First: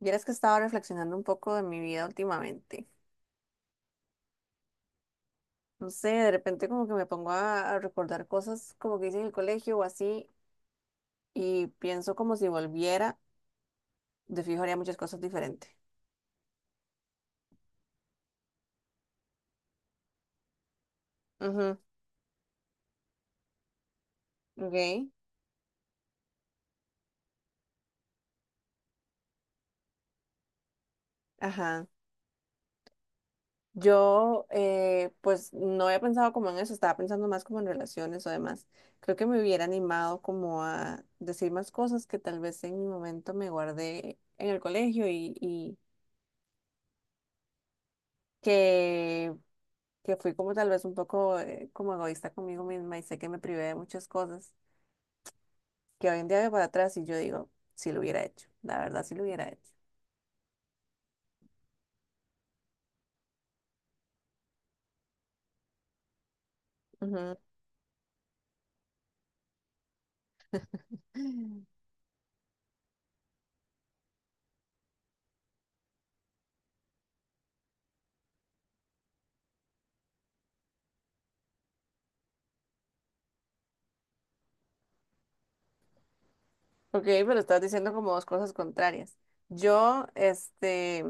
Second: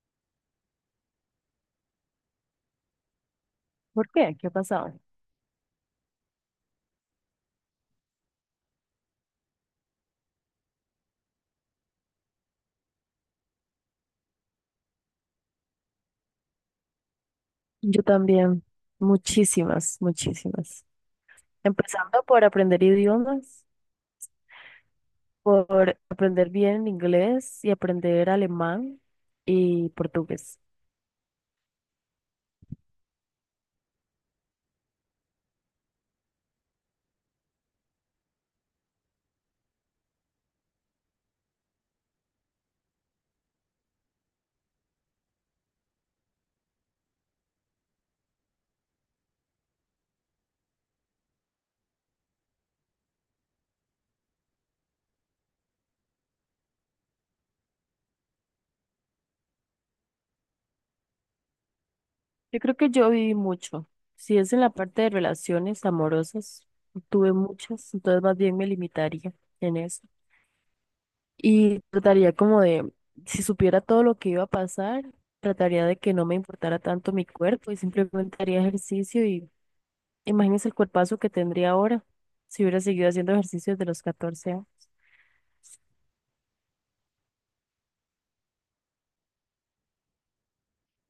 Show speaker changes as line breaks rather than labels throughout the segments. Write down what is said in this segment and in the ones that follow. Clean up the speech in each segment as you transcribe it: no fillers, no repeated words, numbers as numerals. Vieras que estaba reflexionando un poco de mi vida últimamente.
¿Por qué? ¿Qué ha pasado?
No sé, de repente como que me pongo a recordar cosas como que hice en el colegio o así y pienso como si volviera, de fijo haría muchas cosas diferentes.
Yo también, muchísimas, muchísimas.
Ujú,
Empezando por aprender idiomas,
ok,
por aprender bien inglés y aprender alemán y portugués.
ajá. Yo pues no había pensado como en eso, estaba pensando más como en relaciones o demás. Creo que me hubiera animado como a decir más cosas que tal vez en mi momento me guardé en el colegio y que que fui como tal vez un poco como egoísta conmigo misma y sé que me privé de muchas cosas que hoy en día veo para atrás y yo digo, si lo hubiera hecho, la verdad si lo hubiera hecho.
Yo creo que yo viví mucho. Si es en la parte de relaciones amorosas, tuve
Ujú.
muchas, entonces más bien me limitaría en eso. Y trataría como de, si supiera todo lo que iba a pasar, trataría de que no me importara tanto mi cuerpo y simplemente haría ejercicio. Y Imagínese el cuerpazo que tendría ahora si hubiera seguido haciendo ejercicios de los 14 años.
Ok, pero estás diciendo como dos cosas contrarias. Yo, este,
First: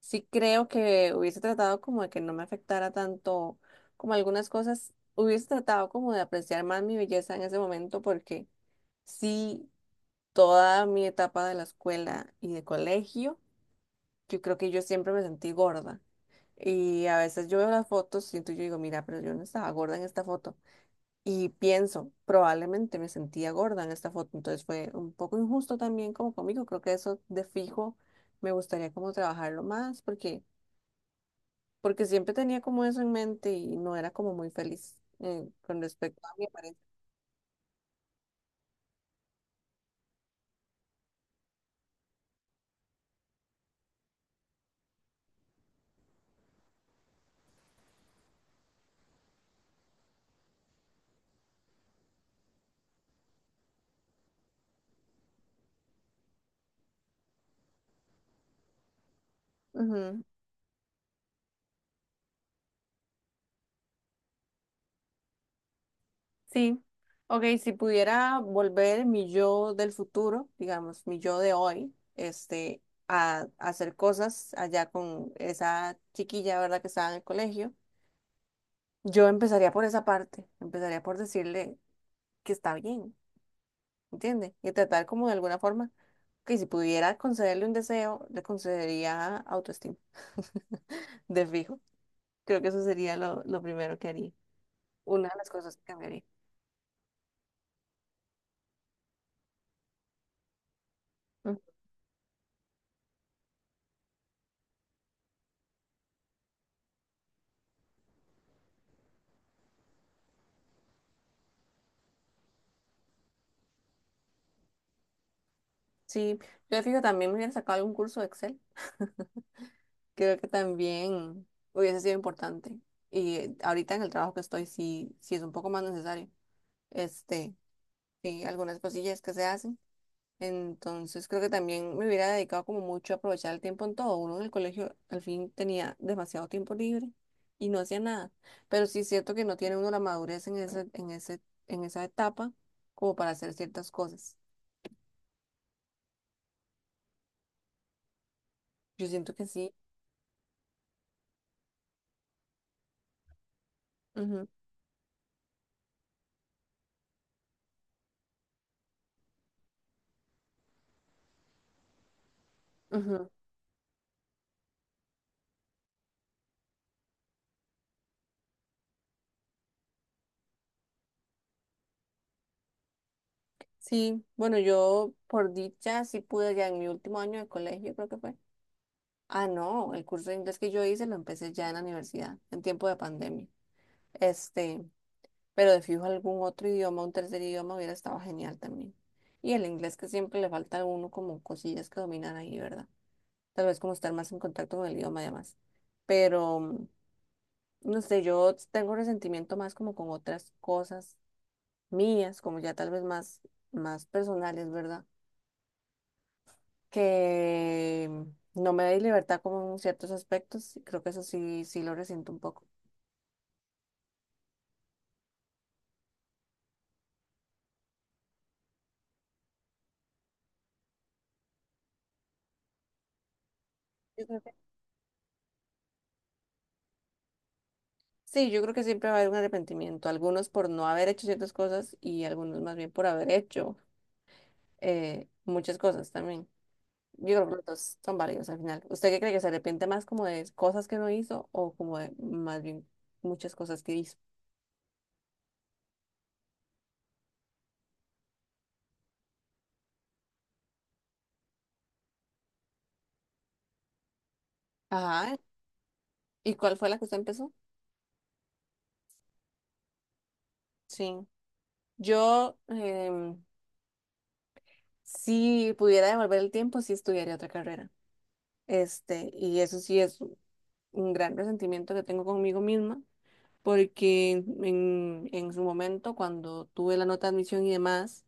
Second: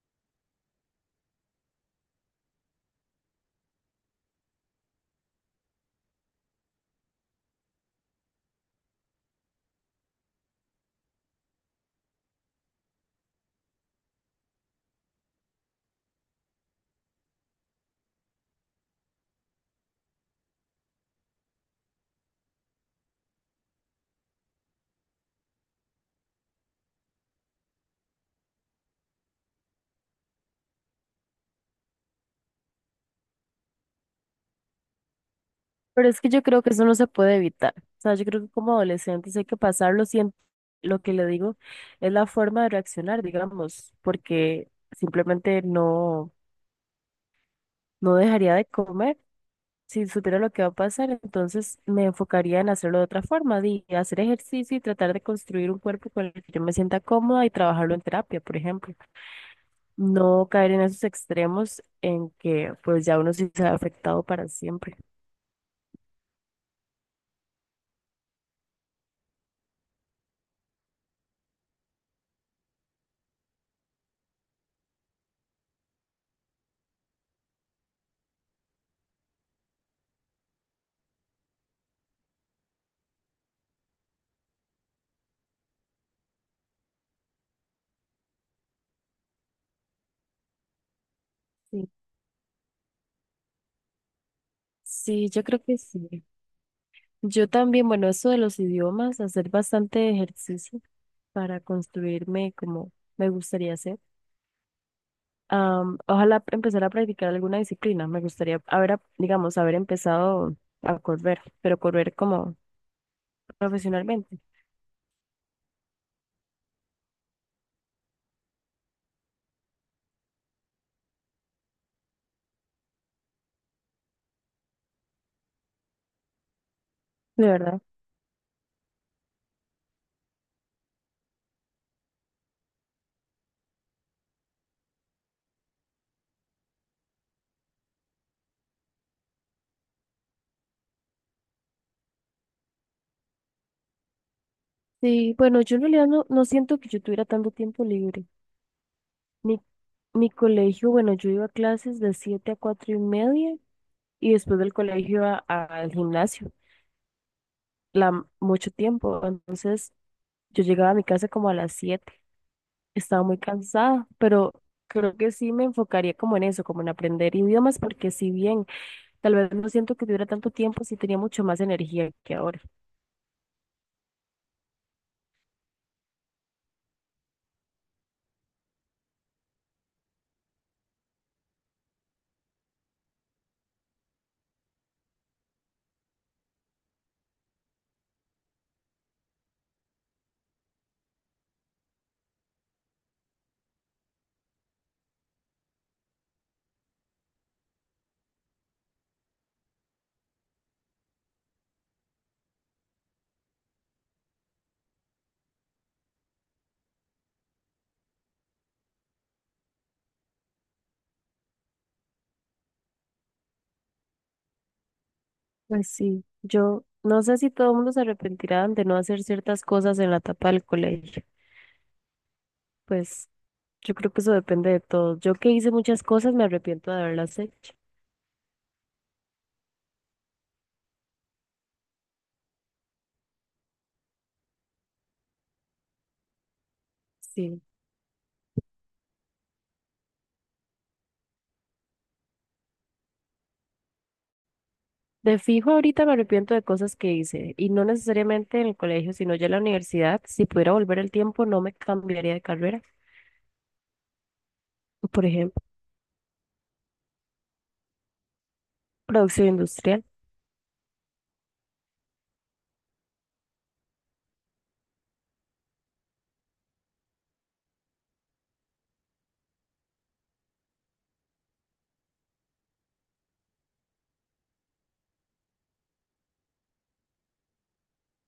sí creo que hubiese tratado como de que no me afectara tanto como algunas cosas, hubiese tratado como de apreciar más mi belleza en ese momento porque sí, toda mi etapa de la escuela y de colegio, yo creo que yo siempre me sentí gorda. Y a veces yo veo las fotos, siento y yo digo, mira, pero yo no estaba gorda en esta foto. Y pienso, probablemente me sentía gorda en esta foto. Entonces fue un poco injusto también como conmigo. Creo que eso de fijo me gustaría como trabajarlo más porque siempre tenía como eso en mente y no era como muy feliz con
Pero
respecto
es que
a
yo
mi
creo que eso no se puede evitar. O sea, yo creo que como adolescentes hay que pasarlo. Siento, lo que le digo es la forma de reaccionar, digamos, porque simplemente no, no dejaría de comer si supiera lo que va a pasar. Entonces me enfocaría en hacerlo de otra forma, de hacer ejercicio y tratar de construir un cuerpo con el que yo me sienta cómoda y trabajarlo en terapia, por ejemplo.
apariencia.
No caer en esos extremos en que pues ya uno sí se ha afectado para siempre.
Sí, ok, si pudiera volver mi yo del futuro, digamos, mi yo de hoy, a hacer cosas allá con esa chiquilla, ¿verdad? Que estaba en el colegio, yo empezaría por esa parte, empezaría por decirle que está bien, ¿entiende? Y tratar como de alguna forma que si pudiera concederle un deseo, le concedería autoestima, de fijo.
Sí,
Creo que eso sería lo primero que haría, una
sí,
de
yo
las
creo
cosas
que
que cambiaría.
sí. Yo también, bueno, eso de los idiomas, hacer bastante ejercicio
Mm,
para construirme como me gustaría hacer. Ojalá empezar a practicar alguna disciplina. Me gustaría digamos, haber empezado a correr, pero correr como profesionalmente.
sí, yo de fijo también me hubiera sacado algún curso de Excel. Creo que también hubiese sido importante. Y ahorita en el trabajo que estoy, sí, sí es un poco más necesario.
De
Este,
verdad.
sí, algunas cosillas que se hacen. Entonces creo que también me hubiera dedicado como mucho a aprovechar el tiempo en todo. Uno en el colegio al fin tenía demasiado tiempo libre y no hacía nada. Pero sí es cierto que no tiene uno la madurez en esa etapa como para hacer ciertas cosas.
Sí, bueno, yo en realidad no, no siento que yo tuviera tanto tiempo libre.
Yo siento que
Mi,
sí.
mi colegio, bueno, yo iba a clases de 7 a 4:30 y
Ujú,
después del colegio iba al gimnasio, mucho tiempo. Entonces yo llegaba a mi casa como a las 7. Estaba
ujú.
muy cansada, pero creo que sí me enfocaría como en eso, como en aprender idiomas, porque si bien tal vez no siento que tuviera tanto tiempo, sí tenía mucho más energía que ahora.
Sí, bueno, yo por dicha sí pude ya en mi último año de colegio, creo que fue. Ah, no, el curso de inglés que yo hice lo empecé ya en la universidad, en tiempo de pandemia. Este, pero de fijo algún otro idioma, un tercer idioma hubiera estado genial también. Y el inglés que siempre le falta a uno como cosillas que dominar ahí, ¿verdad? Tal vez como estar más en contacto con el idioma además. Pero, mm, no sé, yo tengo resentimiento más como con otras cosas mías, como ya más personales, ¿verdad? Que no me da libertad como en ciertos aspectos, y creo que eso sí, sí lo resiento un poco.
Pues sí, yo no sé si todo el mundo se arrepentirá de no hacer ciertas cosas en la etapa del colegio. Pues yo creo que
Yo
eso
creo que-
depende de todo. Yo que hice muchas cosas me arrepiento de haberlas hecho.
Sí, yo creo que siempre va a haber un arrepentimiento, algunos por no haber hecho ciertas cosas y algunos más bien por haber hecho muchas cosas también. Yo creo que
Sí.
los dos son válidos al final. ¿Usted qué cree que se arrepiente más como de cosas que no hizo o como de más bien muchas cosas que hizo?
De fijo ahorita me arrepiento de cosas que hice y no necesariamente en el colegio, sino ya en la universidad. Si pudiera volver el tiempo, no me cambiaría de carrera. Por
Ajá.
ejemplo,
¿Y cuál fue la que usted empezó?
producción industrial.
Sí. Yo, em, si pudiera devolver el tiempo, sí estudiaría otra carrera. Este, y eso sí es un gran resentimiento que tengo conmigo misma, porque en su momento, cuando tuve la nota de admisión y demás,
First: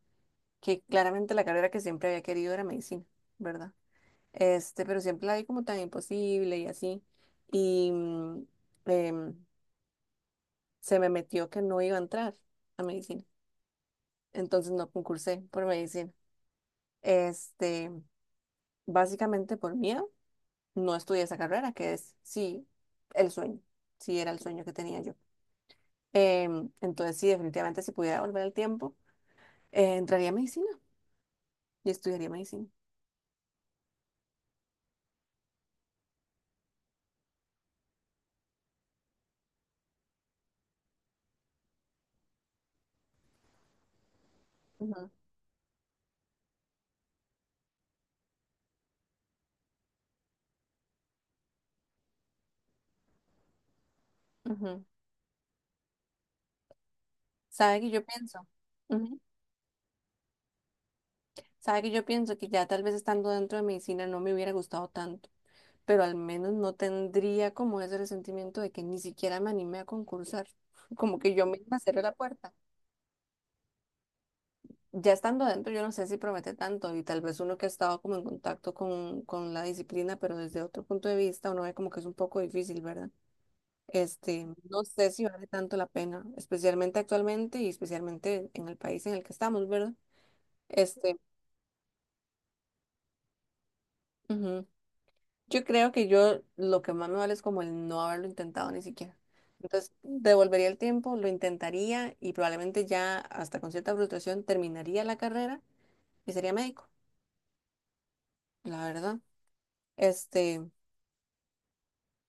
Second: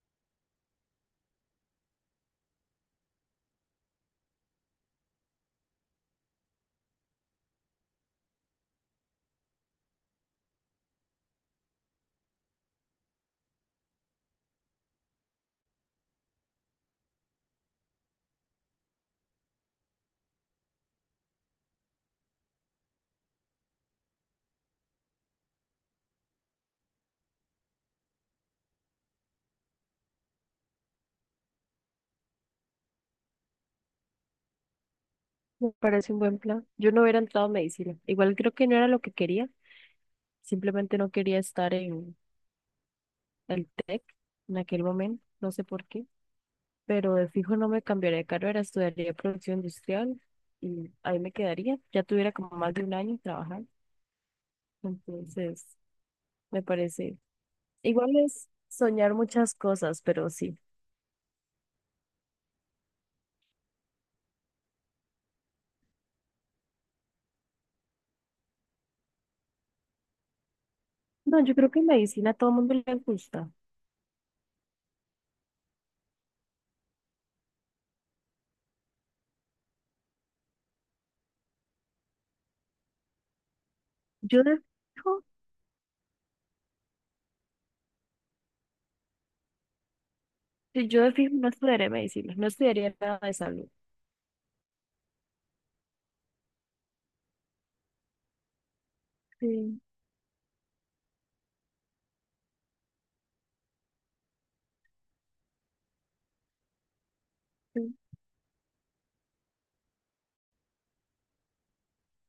que claramente la carrera que siempre había querido era medicina, ¿verdad? Este, pero siempre la vi como tan imposible y así. Y em, se me metió que no iba a entrar a medicina. Entonces no concursé por medicina. Este, básicamente por miedo, no estudié esa carrera, que es sí el sueño, sí era el sueño que tenía yo. Entonces, sí, definitivamente, si pudiera volver al tiempo, entraría a medicina y estudiaría medicina.
Me parece un buen plan. Yo no hubiera entrado a medicina. Igual creo que no era lo que quería. Simplemente no quería estar en el TEC en aquel
Ujú,
momento. No sé por qué. Pero de fijo no me cambiaría de carrera, estudiaría producción industrial y ahí me quedaría. Ya tuviera como más de un año trabajando,
ujú.
entonces me parece.
¿Sabe que yo
Igual
pienso?
es soñar
Ujú.
muchas cosas, pero sí.
¿Sabe que yo pienso que ya tal vez estando dentro de medicina no me hubiera gustado tanto, pero al menos no tendría como ese resentimiento de que ni siquiera me animé a concursar, como que
No,
yo
yo creo
misma
que
cerré la
medicina a todo
puerta?
el mundo le gusta.
Ya estando dentro, yo no sé si promete tanto y tal vez uno que ha estado como en contacto con la disciplina, pero desde otro punto de vista, uno ve como que es un poco difícil, ¿verdad?
Yo
Este,
de
no sé
fijo,
si vale tanto la pena, especialmente actualmente y especialmente en el país en el que estamos, ¿verdad?
sí, yo de
Este,
fijo no estudiaría medicina, no estudiaría nada de salud.
ujú. Yo creo que yo lo que más me vale es como el no haberlo intentado ni siquiera.
Sí,
Entonces, devolvería el tiempo, lo intentaría y probablemente ya hasta con cierta frustración terminaría la carrera y sería médico,
sí.
la verdad. Este,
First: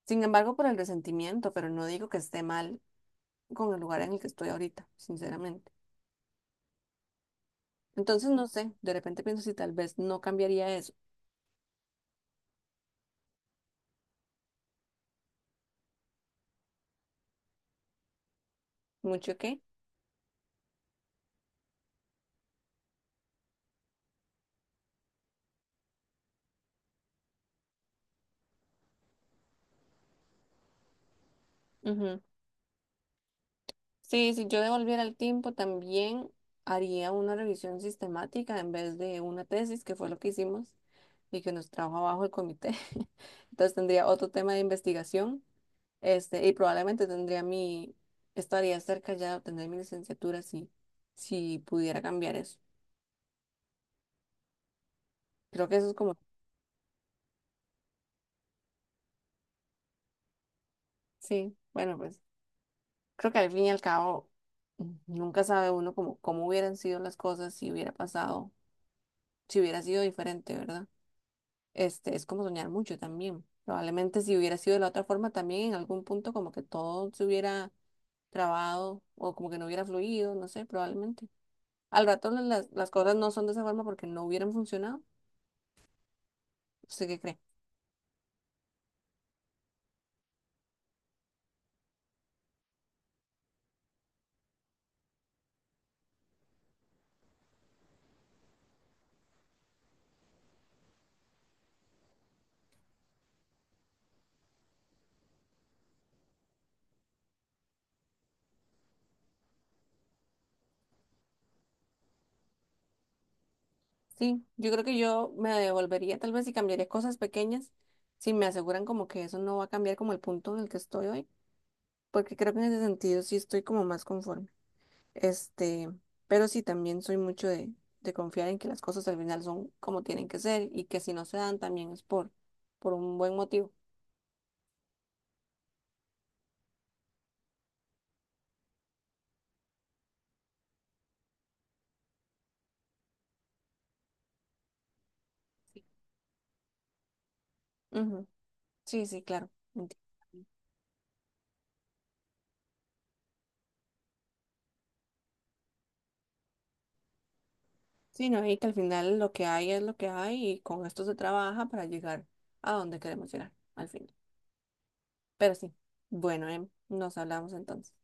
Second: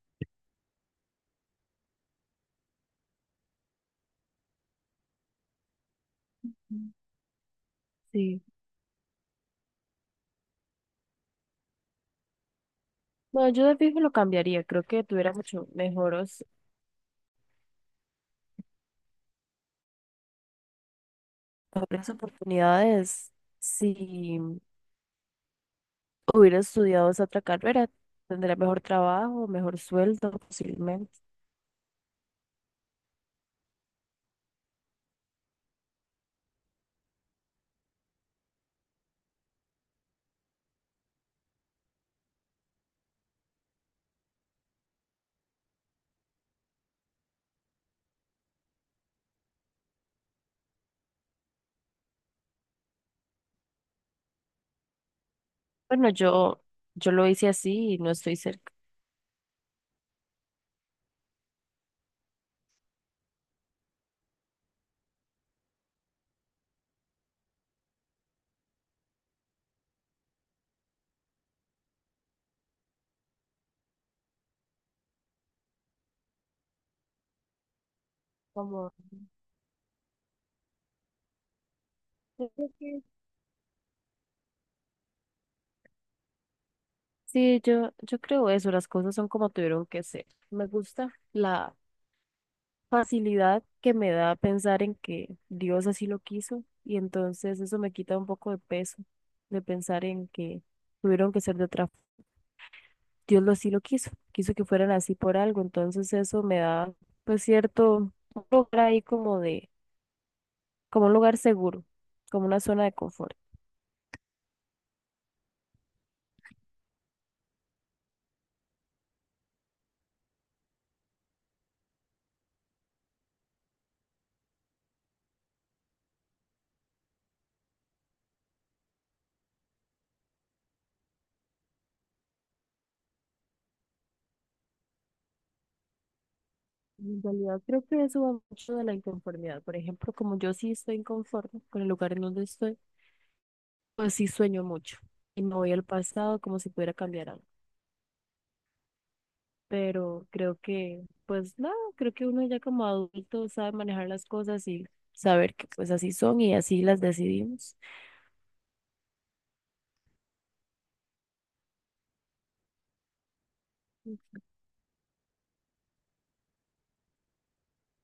sin embargo, por el resentimiento, pero no digo que esté mal con el lugar en el que estoy ahorita, sinceramente.
Sí.
Entonces,
Sí.
no sé, de repente pienso si tal vez no cambiaría eso.
No, yo de fijo lo cambiaría, creo que tuviera mucho mejores,
¿Mucho qué?
mejores oportunidades. Si hubiera estudiado esa otra carrera, tendría mejor trabajo, mejor sueldo, posiblemente.
Ujú. Sí, si yo devolviera el tiempo, también haría una revisión sistemática en vez de una tesis, que fue lo que hicimos y que nos trajo abajo el comité. Entonces tendría otro tema de investigación, y probablemente estaría cerca ya de obtener mi licenciatura si pudiera cambiar eso. Creo que eso es
Bueno,
como,
yo lo hice así y no estoy cerca.
sí, bueno, pues creo que al fin y al cabo mm, nunca sabe uno como cómo hubieran sido las cosas si hubiera pasado, si hubiera sido diferente, ¿verdad? Este, es como soñar mucho también. Probablemente si hubiera sido de la otra forma también en algún punto como que todo se hubiera
Como,
trabado o como que no hubiera fluido, no sé, probablemente. Al rato
yo creo
las
que-
cosas no son de esa forma porque no hubieran funcionado. ¿Usted qué cree?
Sí, yo creo eso, las cosas son como tuvieron que ser. Me gusta la facilidad que me da pensar en que Dios así lo quiso y entonces eso me quita un poco de peso de pensar en que tuvieron que ser de otra. Dios lo sí lo quiso, quiso que fueran así por algo, entonces eso me da pues cierto un lugar ahí como de, como un lugar seguro, como una zona de confort.
Sí, yo creo que yo me devolvería tal vez y cambiaría cosas pequeñas si me aseguran como que eso no va a cambiar como el punto en el que estoy hoy, porque creo que en ese sentido sí estoy como más conforme. Este, pero sí, también soy mucho de confiar en que las cosas al final son como tienen que ser y que si no se dan también es por un buen motivo.
En realidad creo que eso va mucho de la inconformidad. Por ejemplo, como yo sí estoy inconforme con el lugar en donde estoy, pues sí sueño mucho y me voy al pasado como si pudiera cambiar algo.
Ujú. Sí, sí, claro. enti-
Pero creo que, pues nada, creo que uno ya como adulto sabe manejar las cosas y saber que pues así son y así las decidimos.
Sí, no, y que al final lo que hay es lo que hay y con esto se trabaja para llegar a donde queremos llegar al final. Pero sí, bueno, nos hablamos entonces.